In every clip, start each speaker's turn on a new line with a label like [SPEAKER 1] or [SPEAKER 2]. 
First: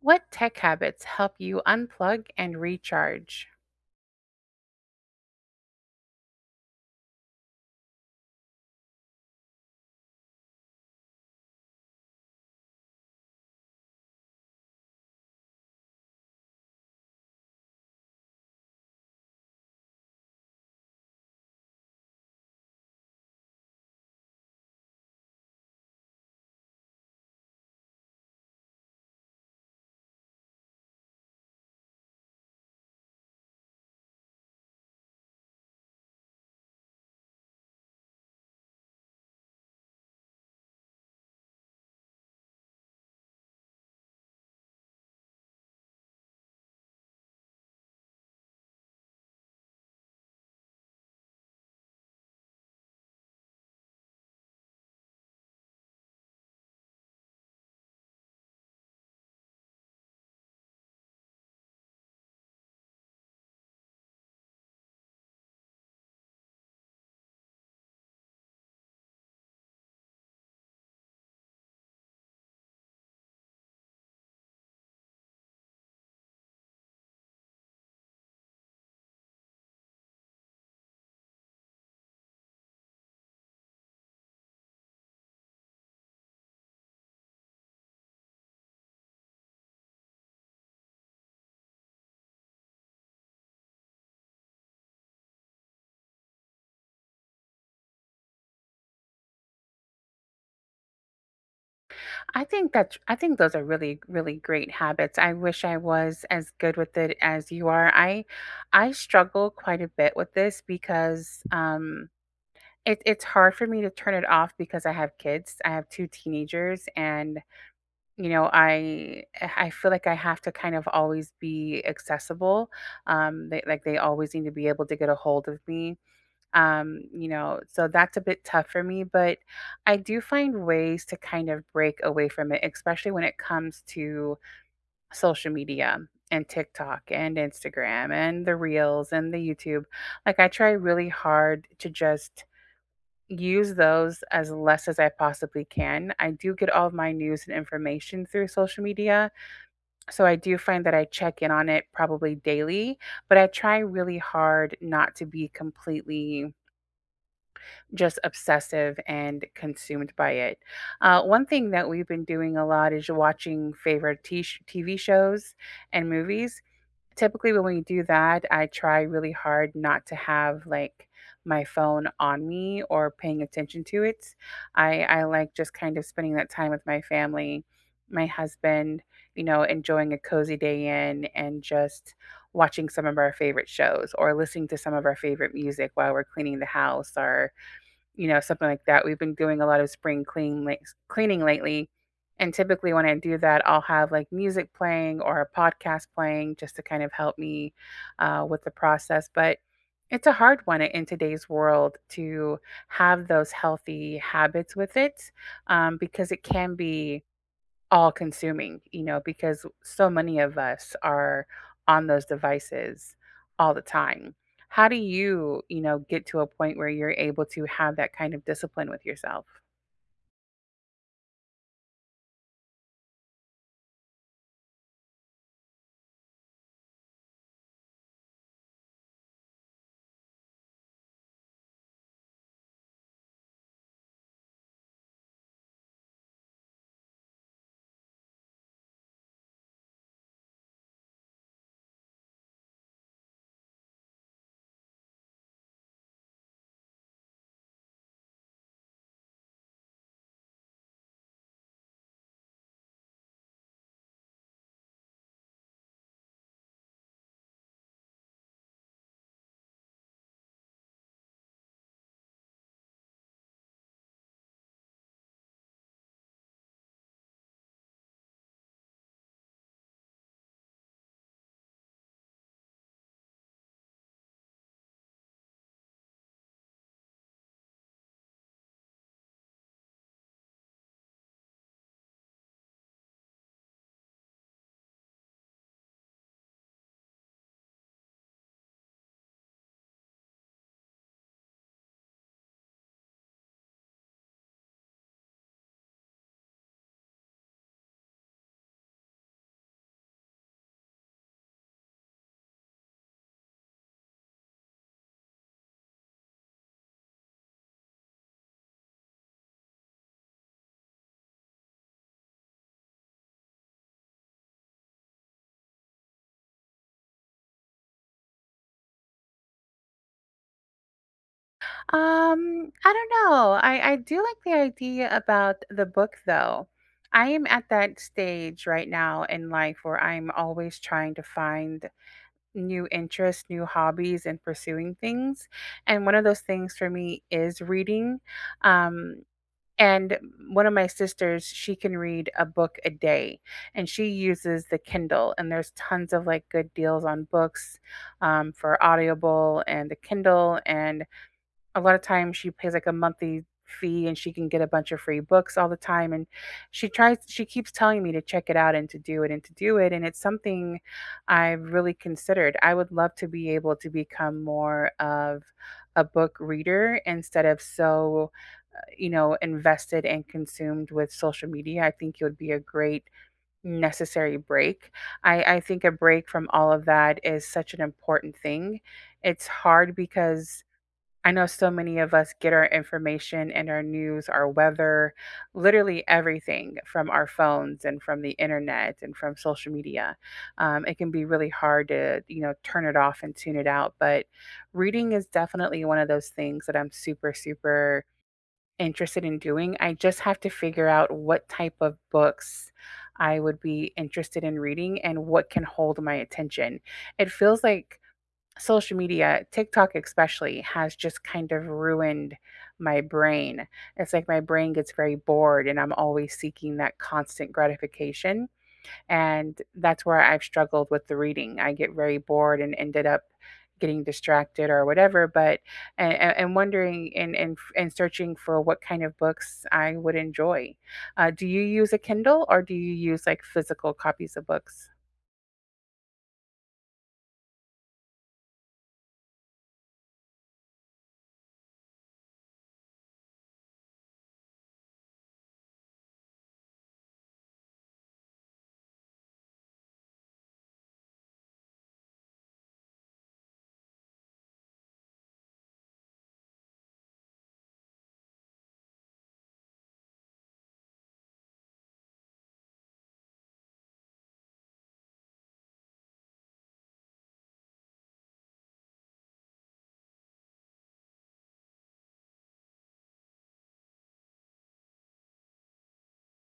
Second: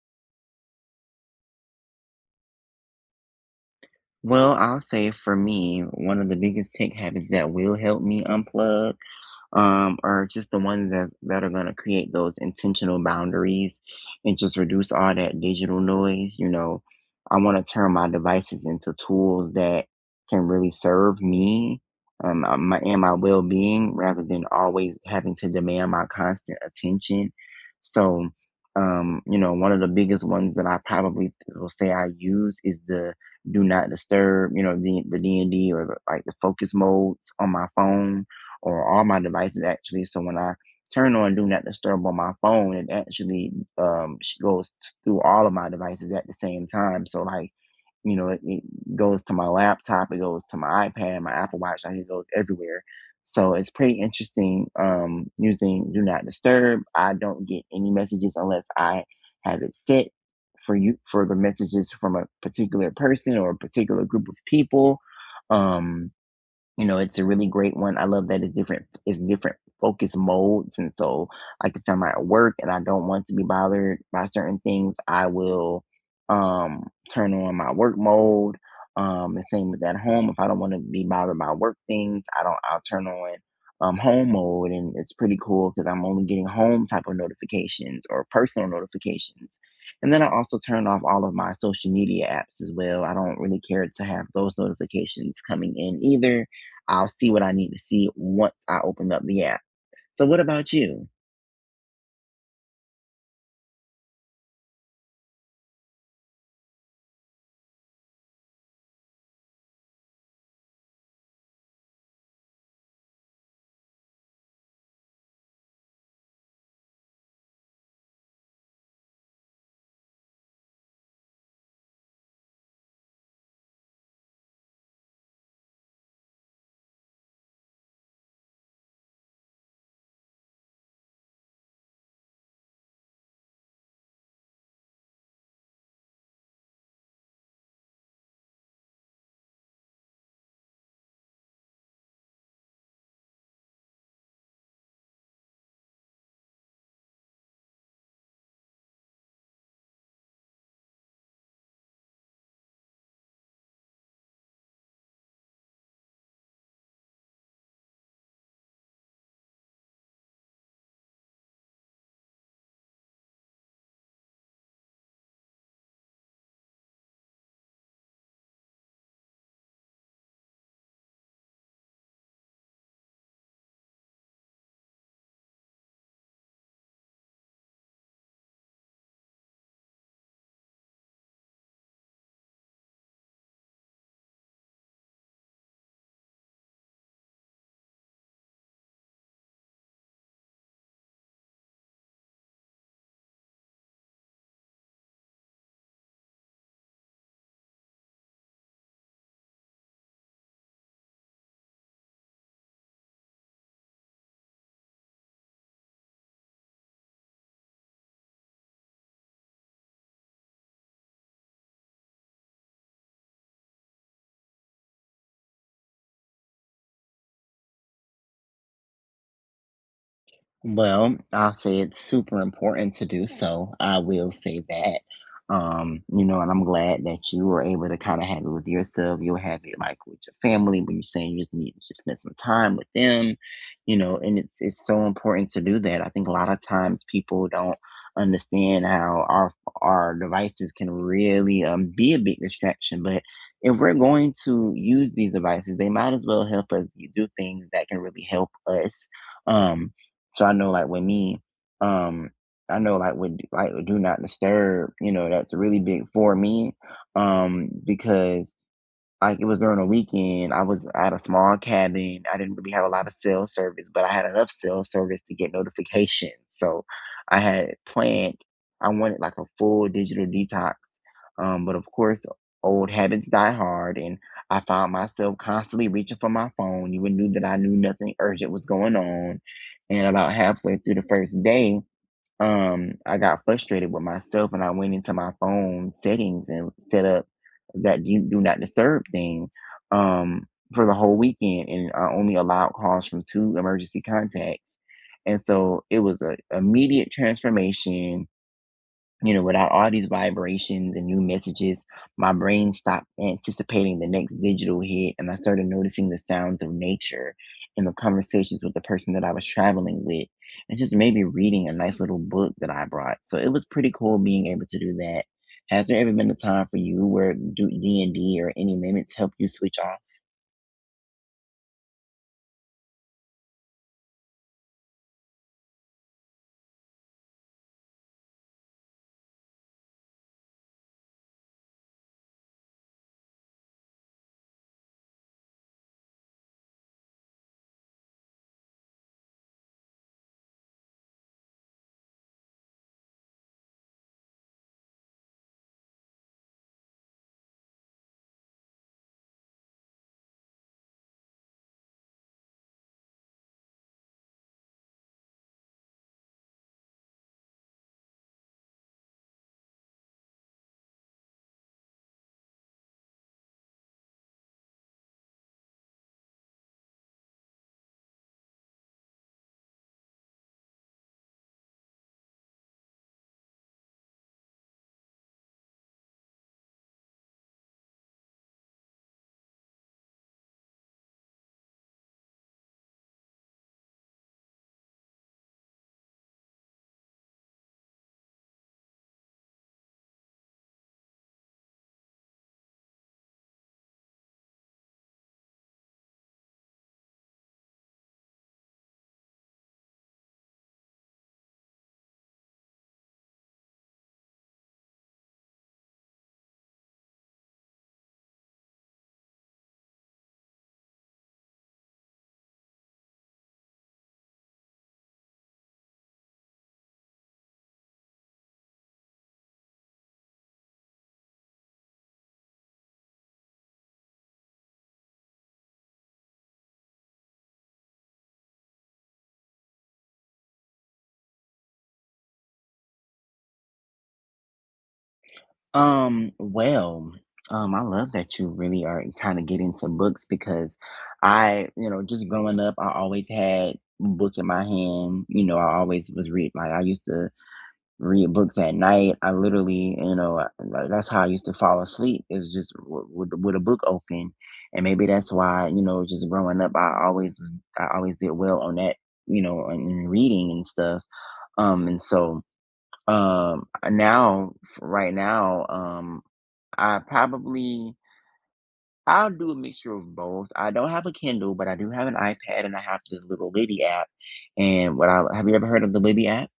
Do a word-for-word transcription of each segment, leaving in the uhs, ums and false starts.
[SPEAKER 1] What tech habits help you unplug and recharge?
[SPEAKER 2] Well, I'll say for me, one of the biggest tech habits that will help me unplug, um, are just the ones that that are gonna create those intentional boundaries and just reduce all that digital noise. You know, I want to turn my devices into tools that can really serve me, um, uh, my and my well being rather than always having to demand my constant attention. So, um, you know, one of the biggest ones that I probably will say I use is the do not disturb. You know, the the D and D or the, like the focus modes on my phone or all my devices actually. So when I turn on Do Not Disturb on my phone, it actually, um, sh- goes t- through all of my devices at the same time. So like you know, it, it goes to my laptop, it goes to my iPad, my Apple Watch, like it goes everywhere. So it's pretty interesting um, using Do Not Disturb. I don't get any messages unless I have it set for you for the messages from a particular person or a particular group of people. Um, you know, it's a really great one. I love that it's different it's different focus modes, and so, like, if I'm at work and I don't want to be bothered by certain things, I will, um, turn on my work mode, um, the same with at home. If I don't wanna be bothered by work things, I don't I'll turn on, um, home mode, and it's pretty cool because 'cause I'm only getting home type of notifications or personal notifications, and then I also turn off all of my social media apps as well. I don't really care to have those notifications coming in either. I'll see what I need to see once I open up the app. So, what about you?
[SPEAKER 1] I think that I think those are really, really great habits. I wish I was as good with it as you are. I I struggle quite a bit with this because um it, it's hard for me to turn it off because I have kids. I have two teenagers, and you know I I feel like I have to kind of always be accessible. Um they, like they always need to be able to get a hold of me, um you know so that's a bit tough for me, but I do find ways to kind of break away from it, especially when it comes to social media and TikTok and Instagram and the reels and the YouTube. Like, I try really hard to just use those as less as I possibly can. I do get all of my news and information through social media, so I do find that I check in on it probably daily, but I try really hard not to be completely just obsessive and consumed by it. Uh, one thing that we've been doing a lot is watching favorite t- sh- T V shows and movies. Typically, when we do that, I try really hard not to have like my phone on me or paying attention to it. I, I like just kind of spending that time with my family, my husband, you know, enjoying a cozy day in and just watching some of our favorite shows or listening to some of our favorite music while we're cleaning the house or you know, something like that. We've been doing a lot of spring clean like cleaning lately. And typically when I do that, I'll have like music playing or a podcast playing just to kind of help me uh, with the process. But it's a hard one in today's world to have those healthy habits with it um, because it can be all consuming, you know, because so many of us are on those devices all the time. How do you, you know, get to a point where you're able to have that kind of discipline with yourself?
[SPEAKER 2] Well, I'll say it's super important to do so. I will say that. Um, you know, and I'm glad that you were able to kind of have it with yourself. You'll have it like with your family when you're saying you just need to just spend some time with them, you know, and it's it's so important to do that. I think a lot of times people don't understand how our our devices can really, um, be a big distraction. But if we're going to use these devices, they might as well help us do things that can really help us. Um, so I know like with me, um, I know like with like with do not disturb, you know, that's really big for me. Um, because like, it was during a weekend, I was at a small cabin, I didn't really have a lot of cell service, but I had enough cell service to get notifications. So I had planned I wanted, like, a full digital detox, um, but, of course, old habits die hard, and I found myself constantly reaching for my phone, even knew that I knew nothing urgent was going on, and about halfway through the first day, um, I got frustrated with myself and I went into my phone settings and set up that do, do not disturb thing, um, for the whole weekend. And I only allowed calls from two emergency contacts. And so it was an immediate transformation. You know, without all these vibrations and new messages, my brain stopped anticipating the next digital hit and I started noticing the sounds of nature and the conversations with the person that I was traveling with, and just maybe reading a nice little book that I brought. So it was pretty cool being able to do that. Has there ever been a time for you where do D and D or any limits help you switch off?
[SPEAKER 1] Um, I don't know. I I do like the idea about the book though. I am at that stage right now in life where I'm always trying to find new interests, new hobbies and pursuing things. And one of those things for me is reading. Um And one of my sisters, she can read a book a day and she uses the Kindle. And there's tons of like good deals on books um, for Audible and the Kindle. And a lot of times she pays like a monthly fee and she can get a bunch of free books all the time, and she tries she keeps telling me to check it out and to do it and to do it, and it's something I've really considered. I would love to be able to become more of a book reader instead of so uh, you know invested and consumed with social media. I think it would be a great necessary break. I I think a break from all of that is such an important thing. It's hard because I know so many of us get our information and our news, our weather, literally everything from our phones and from the internet and from social media. Um, it can be really hard to, you know, turn it off and tune it out. But reading is definitely one of those things that I'm super, super interested in doing. I just have to figure out what type of books I would be interested in reading and what can hold my attention. It feels like social media, TikTok especially, has just kind of ruined my brain. It's like my brain gets very bored and I'm always seeking that constant gratification. And that's where I've struggled with the reading. I get very bored and ended up getting distracted or whatever, but and, and wondering and, and and searching for what kind of books I would enjoy. Uh, do you use a Kindle or do you use like physical copies of books?
[SPEAKER 2] Um, well, um, I love that you really are kind of getting into books because I, you know, just growing up, I always had a book in my hand. You know, I always was read like I used to read books at night. I literally, you know, I- like that's how I used to fall asleep is just w- with with a book open, and maybe that's why you know, just growing up, I always was, I always did well on that, you know, in in reading and stuff. Um, and so um uh, now right now um I probably I'll do a mixture of both. I don't have a Kindle, but I do have an iPad and I have the little Libby app. And what I have you ever heard of the Libby app?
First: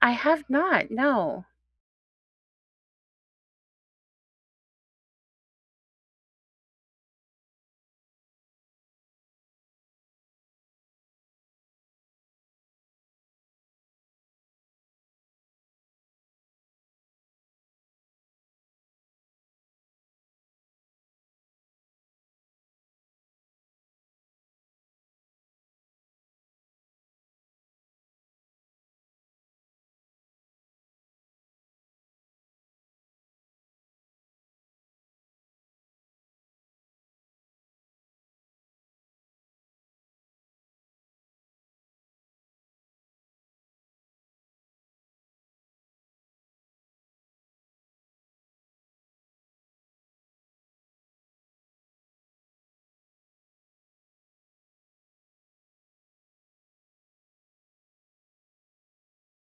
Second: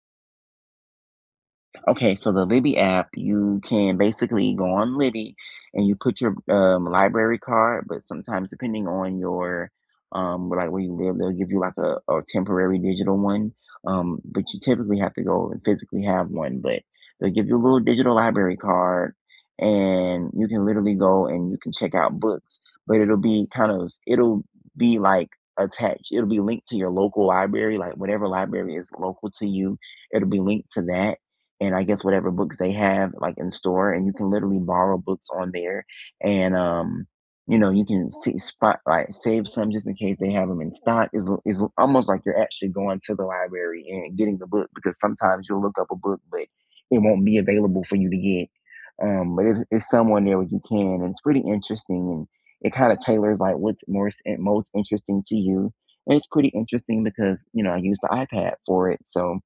[SPEAKER 1] I have not, no.
[SPEAKER 2] Okay, so the Libby app, you can basically go on Libby and you put your, um, library card, but sometimes depending on your, um like where you live, they'll give you like a, a temporary digital one. Um, but you typically have to go and physically have one, but they'll give you a little digital library card and you can literally go and you can check out books, but it'll be kind of it'll be like attached. It'll be linked to your local library, like whatever library is local to you, it'll be linked to that and I guess whatever books they have like in store, and you can literally borrow books on there, and, um, you know you can see spot like save some just in case they have them in stock. Is is almost like you're actually going to the library and getting the book because sometimes you'll look up a book, but it won't be available for you to get. Um, but it's, it's someone there where you can, and it's pretty interesting, and it kind of tailors like what's more most most interesting to you. And it's pretty interesting because you know I use the iPad for it, so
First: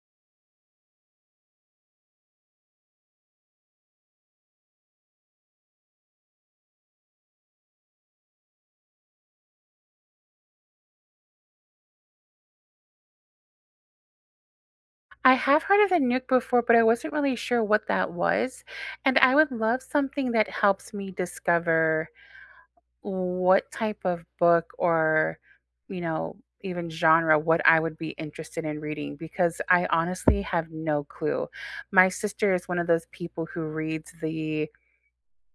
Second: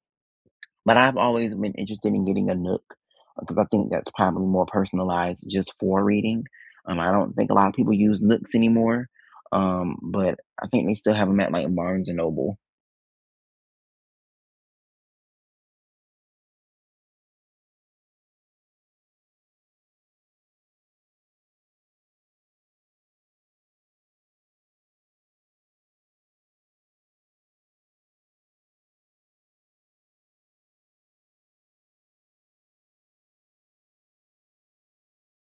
[SPEAKER 2] but I've always been interested in getting a Nook because I think that's probably more personalized just for reading. Um, I don't think a lot of people use Nooks anymore, um, but I think they still have them at like Barnes and Noble.
[SPEAKER 1] I have heard of the nuke before, but I wasn't really sure what that was, and I would love something that helps me discover what type of book or, you know, even genre what I would be interested in reading because I honestly have no clue. My sister is one of those people who reads the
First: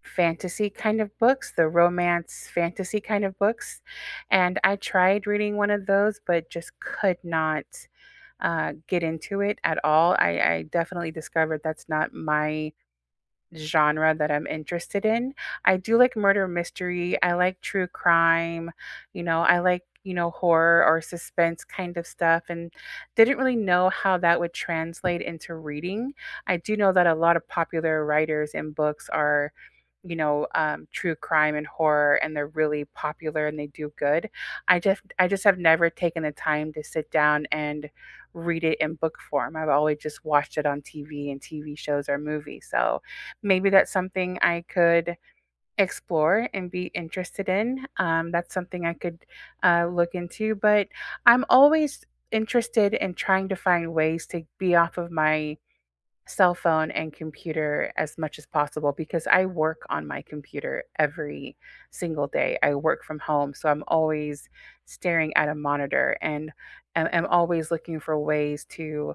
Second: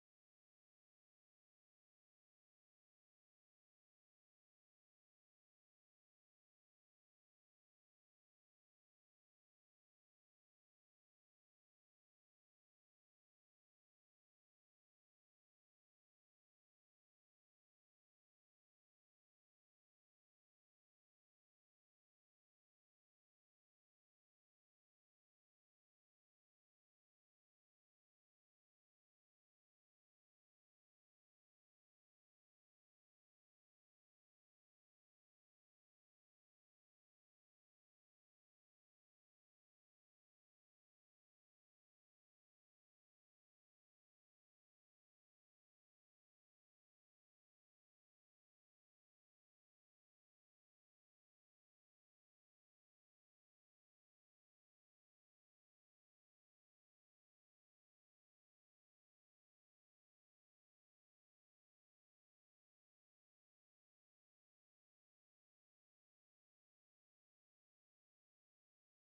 [SPEAKER 1] fantasy kind of books, the romance fantasy kind of books, and I tried reading one of those but just could not uh, get into it at all. I, I definitely discovered that's not my genre that I'm interested in. I do like murder mystery. I like true crime. You know, I like, you know, horror or suspense kind of stuff, and didn't really know how that would translate into reading. I do know that a lot of popular writers and books are, you know, um, true crime and horror, and they're really popular and they do good. I just I just have never taken the time to sit down and read it in book form. I've always just watched it on T V and T V shows or movies. So maybe that's something I could explore and be interested in. Um, that's something I could uh, look into. But I'm always interested in trying to find ways to be off of my cell phone and computer as much as possible because I work on my computer every single day. I work from home, so I'm always staring at a monitor and I- I'm always looking for ways to,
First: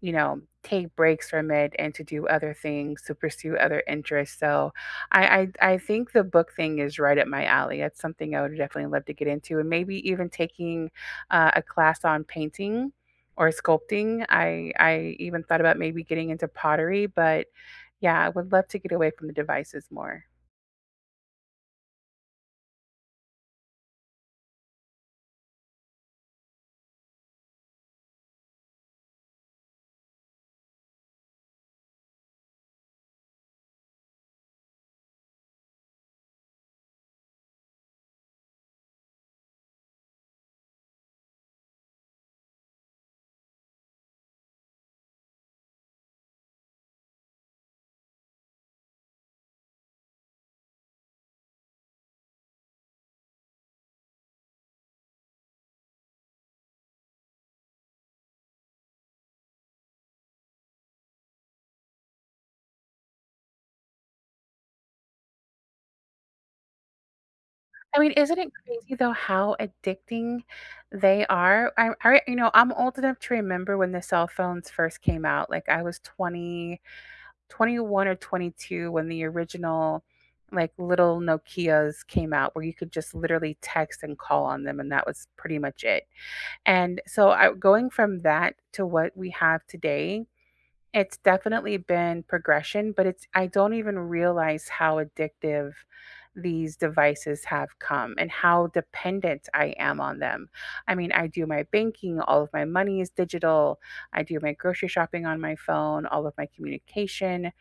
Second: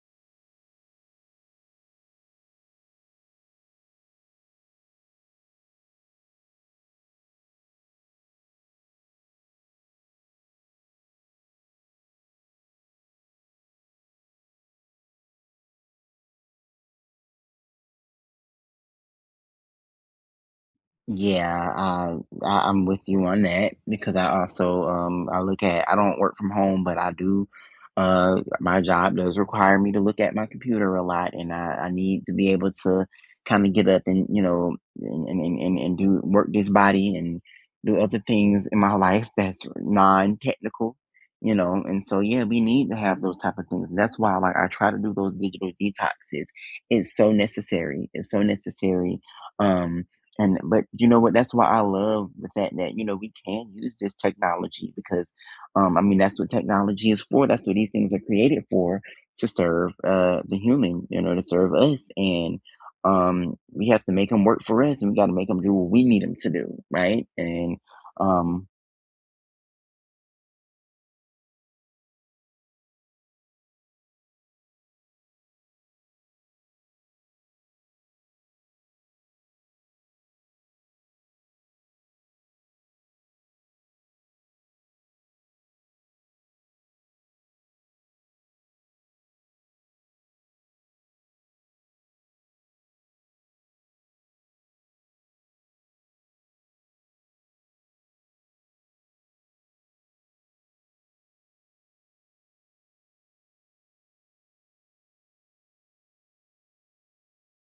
[SPEAKER 1] you know, take breaks from it and to do other things, to pursue other interests. So I, I, I think the book thing is right up my alley. That's something I would definitely love to get into, and maybe even taking uh, a class on painting or sculpting. I I even thought about maybe getting into pottery, but yeah, I would love to get away from the devices more.
[SPEAKER 2] Yeah, um, I, I'm with you on that because I also, um, I look at I don't work from home, but I do. Uh, my job does require me to look at my computer a lot, and I, I need to be able to kind of get up and you know and and, and and and do work this body and do other things in my life that's non-technical, you know. And so yeah, we need to have those type of things. That's why like I try to do those digital detoxes. It's so necessary. It's so necessary. Um and But you know what? That's why I love the fact that you know we can use this technology because, um, I mean that's what technology is for. That's what these things are created for to serve, uh the human, you know, to serve us. And, um, we have to make them work for us, and we got to make them do what we need them to do, right? And
[SPEAKER 1] I mean, isn't it
[SPEAKER 2] um,
[SPEAKER 1] crazy though how addicting they are? I, I you know, I'm old enough to remember when the cell phones first came out. Like I was twenty, twenty one, or twenty two when the original like little Nokias came out where you could just literally text and call on them, and that was pretty much it. And so I, going from that to what we have today, it's definitely been progression, but it's I don't even realize how addictive these devices have come and how dependent I am on them. I mean, I do my banking, all of my money is digital. I do my grocery shopping on my phone, all of my communication,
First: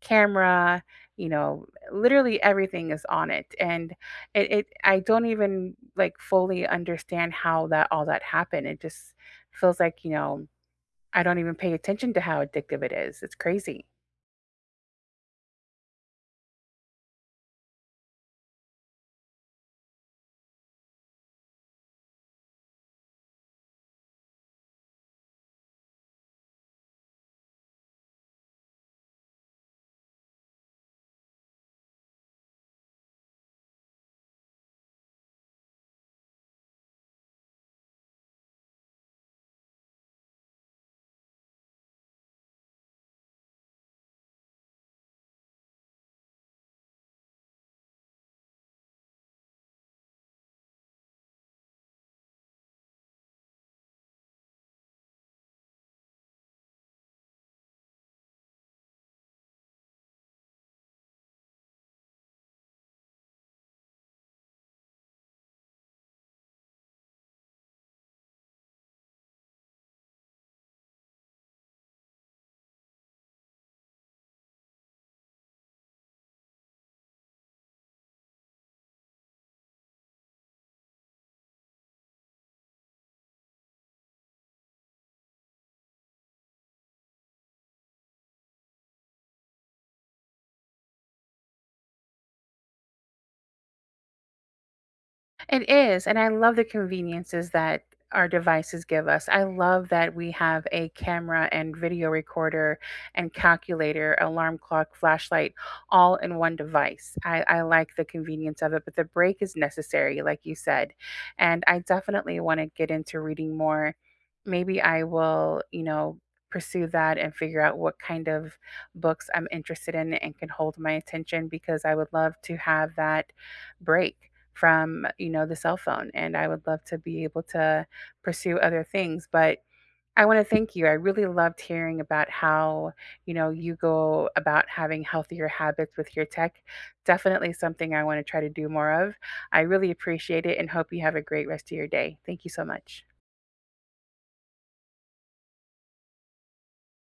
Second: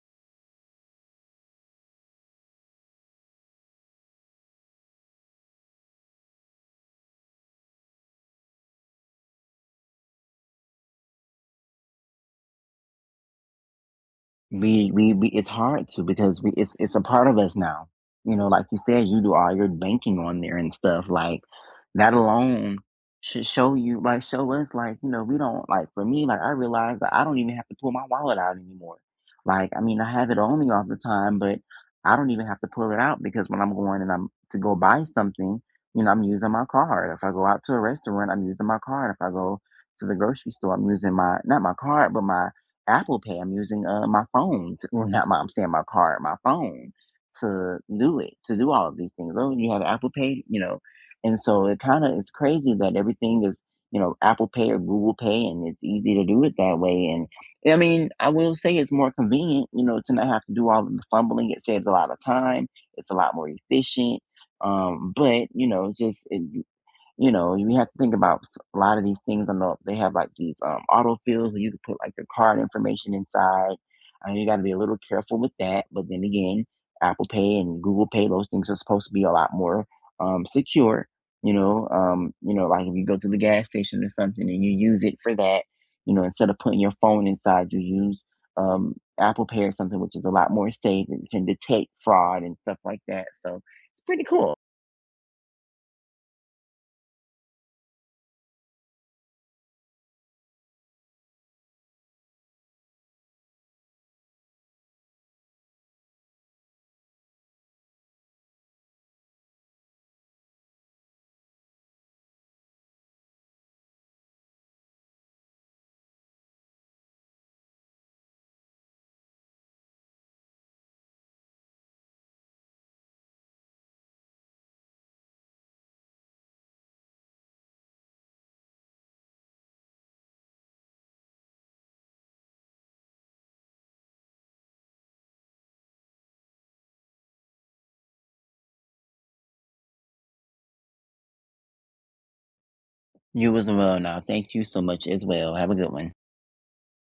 [SPEAKER 1] camera, you know, literally everything is on it. And it, it I don't even like fully understand how that all that happened. It just feels like, you know, I don't even pay attention to how addictive it is. It's crazy.
[SPEAKER 2] We we we it's hard to because we it's it's a part of us now. You know, like you said, you do all your banking on there and stuff. Like that alone should show you, like show us, like you know, we don't like. For me, like I realize that I don't even have to pull my wallet out anymore. Like I mean, I have it on me all the time, but I don't even have to pull it out because when I'm going and I'm to go buy something, you know, I'm using my card. If I go out to a restaurant, I'm using my card. If I go to the grocery store, I'm using my not my card, but my Apple Pay, I'm using, uh, my phone t well, not my I'm saying my card, my phone to do it, to do all of these things. "Oh, you have Apple Pay?" You know? And so it kinda it's crazy that everything is, you know, Apple Pay or Google Pay, and it's easy to do it that way, and I mean, I will say it's more convenient, you know, to not have to do all of the fumbling, it saves a lot of time, it's a lot more efficient, um, but, you know, it's just it you know, you have to think about s- a lot of these things. I know they have like these, um, autofills where you can put like your card information inside. I know you got to be a little careful with that. But then again, Apple Pay and Google Pay, those things are supposed to be a lot more, um, secure. You know, um, you know, like if you go to the gas station or something and you use it for that, you know, instead of putting your phone inside, you use, um, Apple Pay or something, which is a lot more safe. It can detect fraud and stuff like that. So it's pretty cool.
[SPEAKER 1] It is, and I love the conveniences that our devices give us. I love that we have a camera and video recorder and calculator, alarm clock, flashlight, all in one device. I, I like the convenience of it, but the break is necessary, like you said. And I definitely want to get into reading more. Maybe I will, you know, pursue that and figure out what kind of books I'm interested in and can hold my attention because I would love to have that break from, you know, the cell phone, and I would love to be able to pursue other things. But I want to thank you. I really loved hearing about how, you know, you go about having healthier habits with your tech. Definitely something I want to try to do more of. I really appreciate it and hope you have a great rest of your day. Thank you so much.
[SPEAKER 2] You as well now. Thank you so much as well. Have a good one.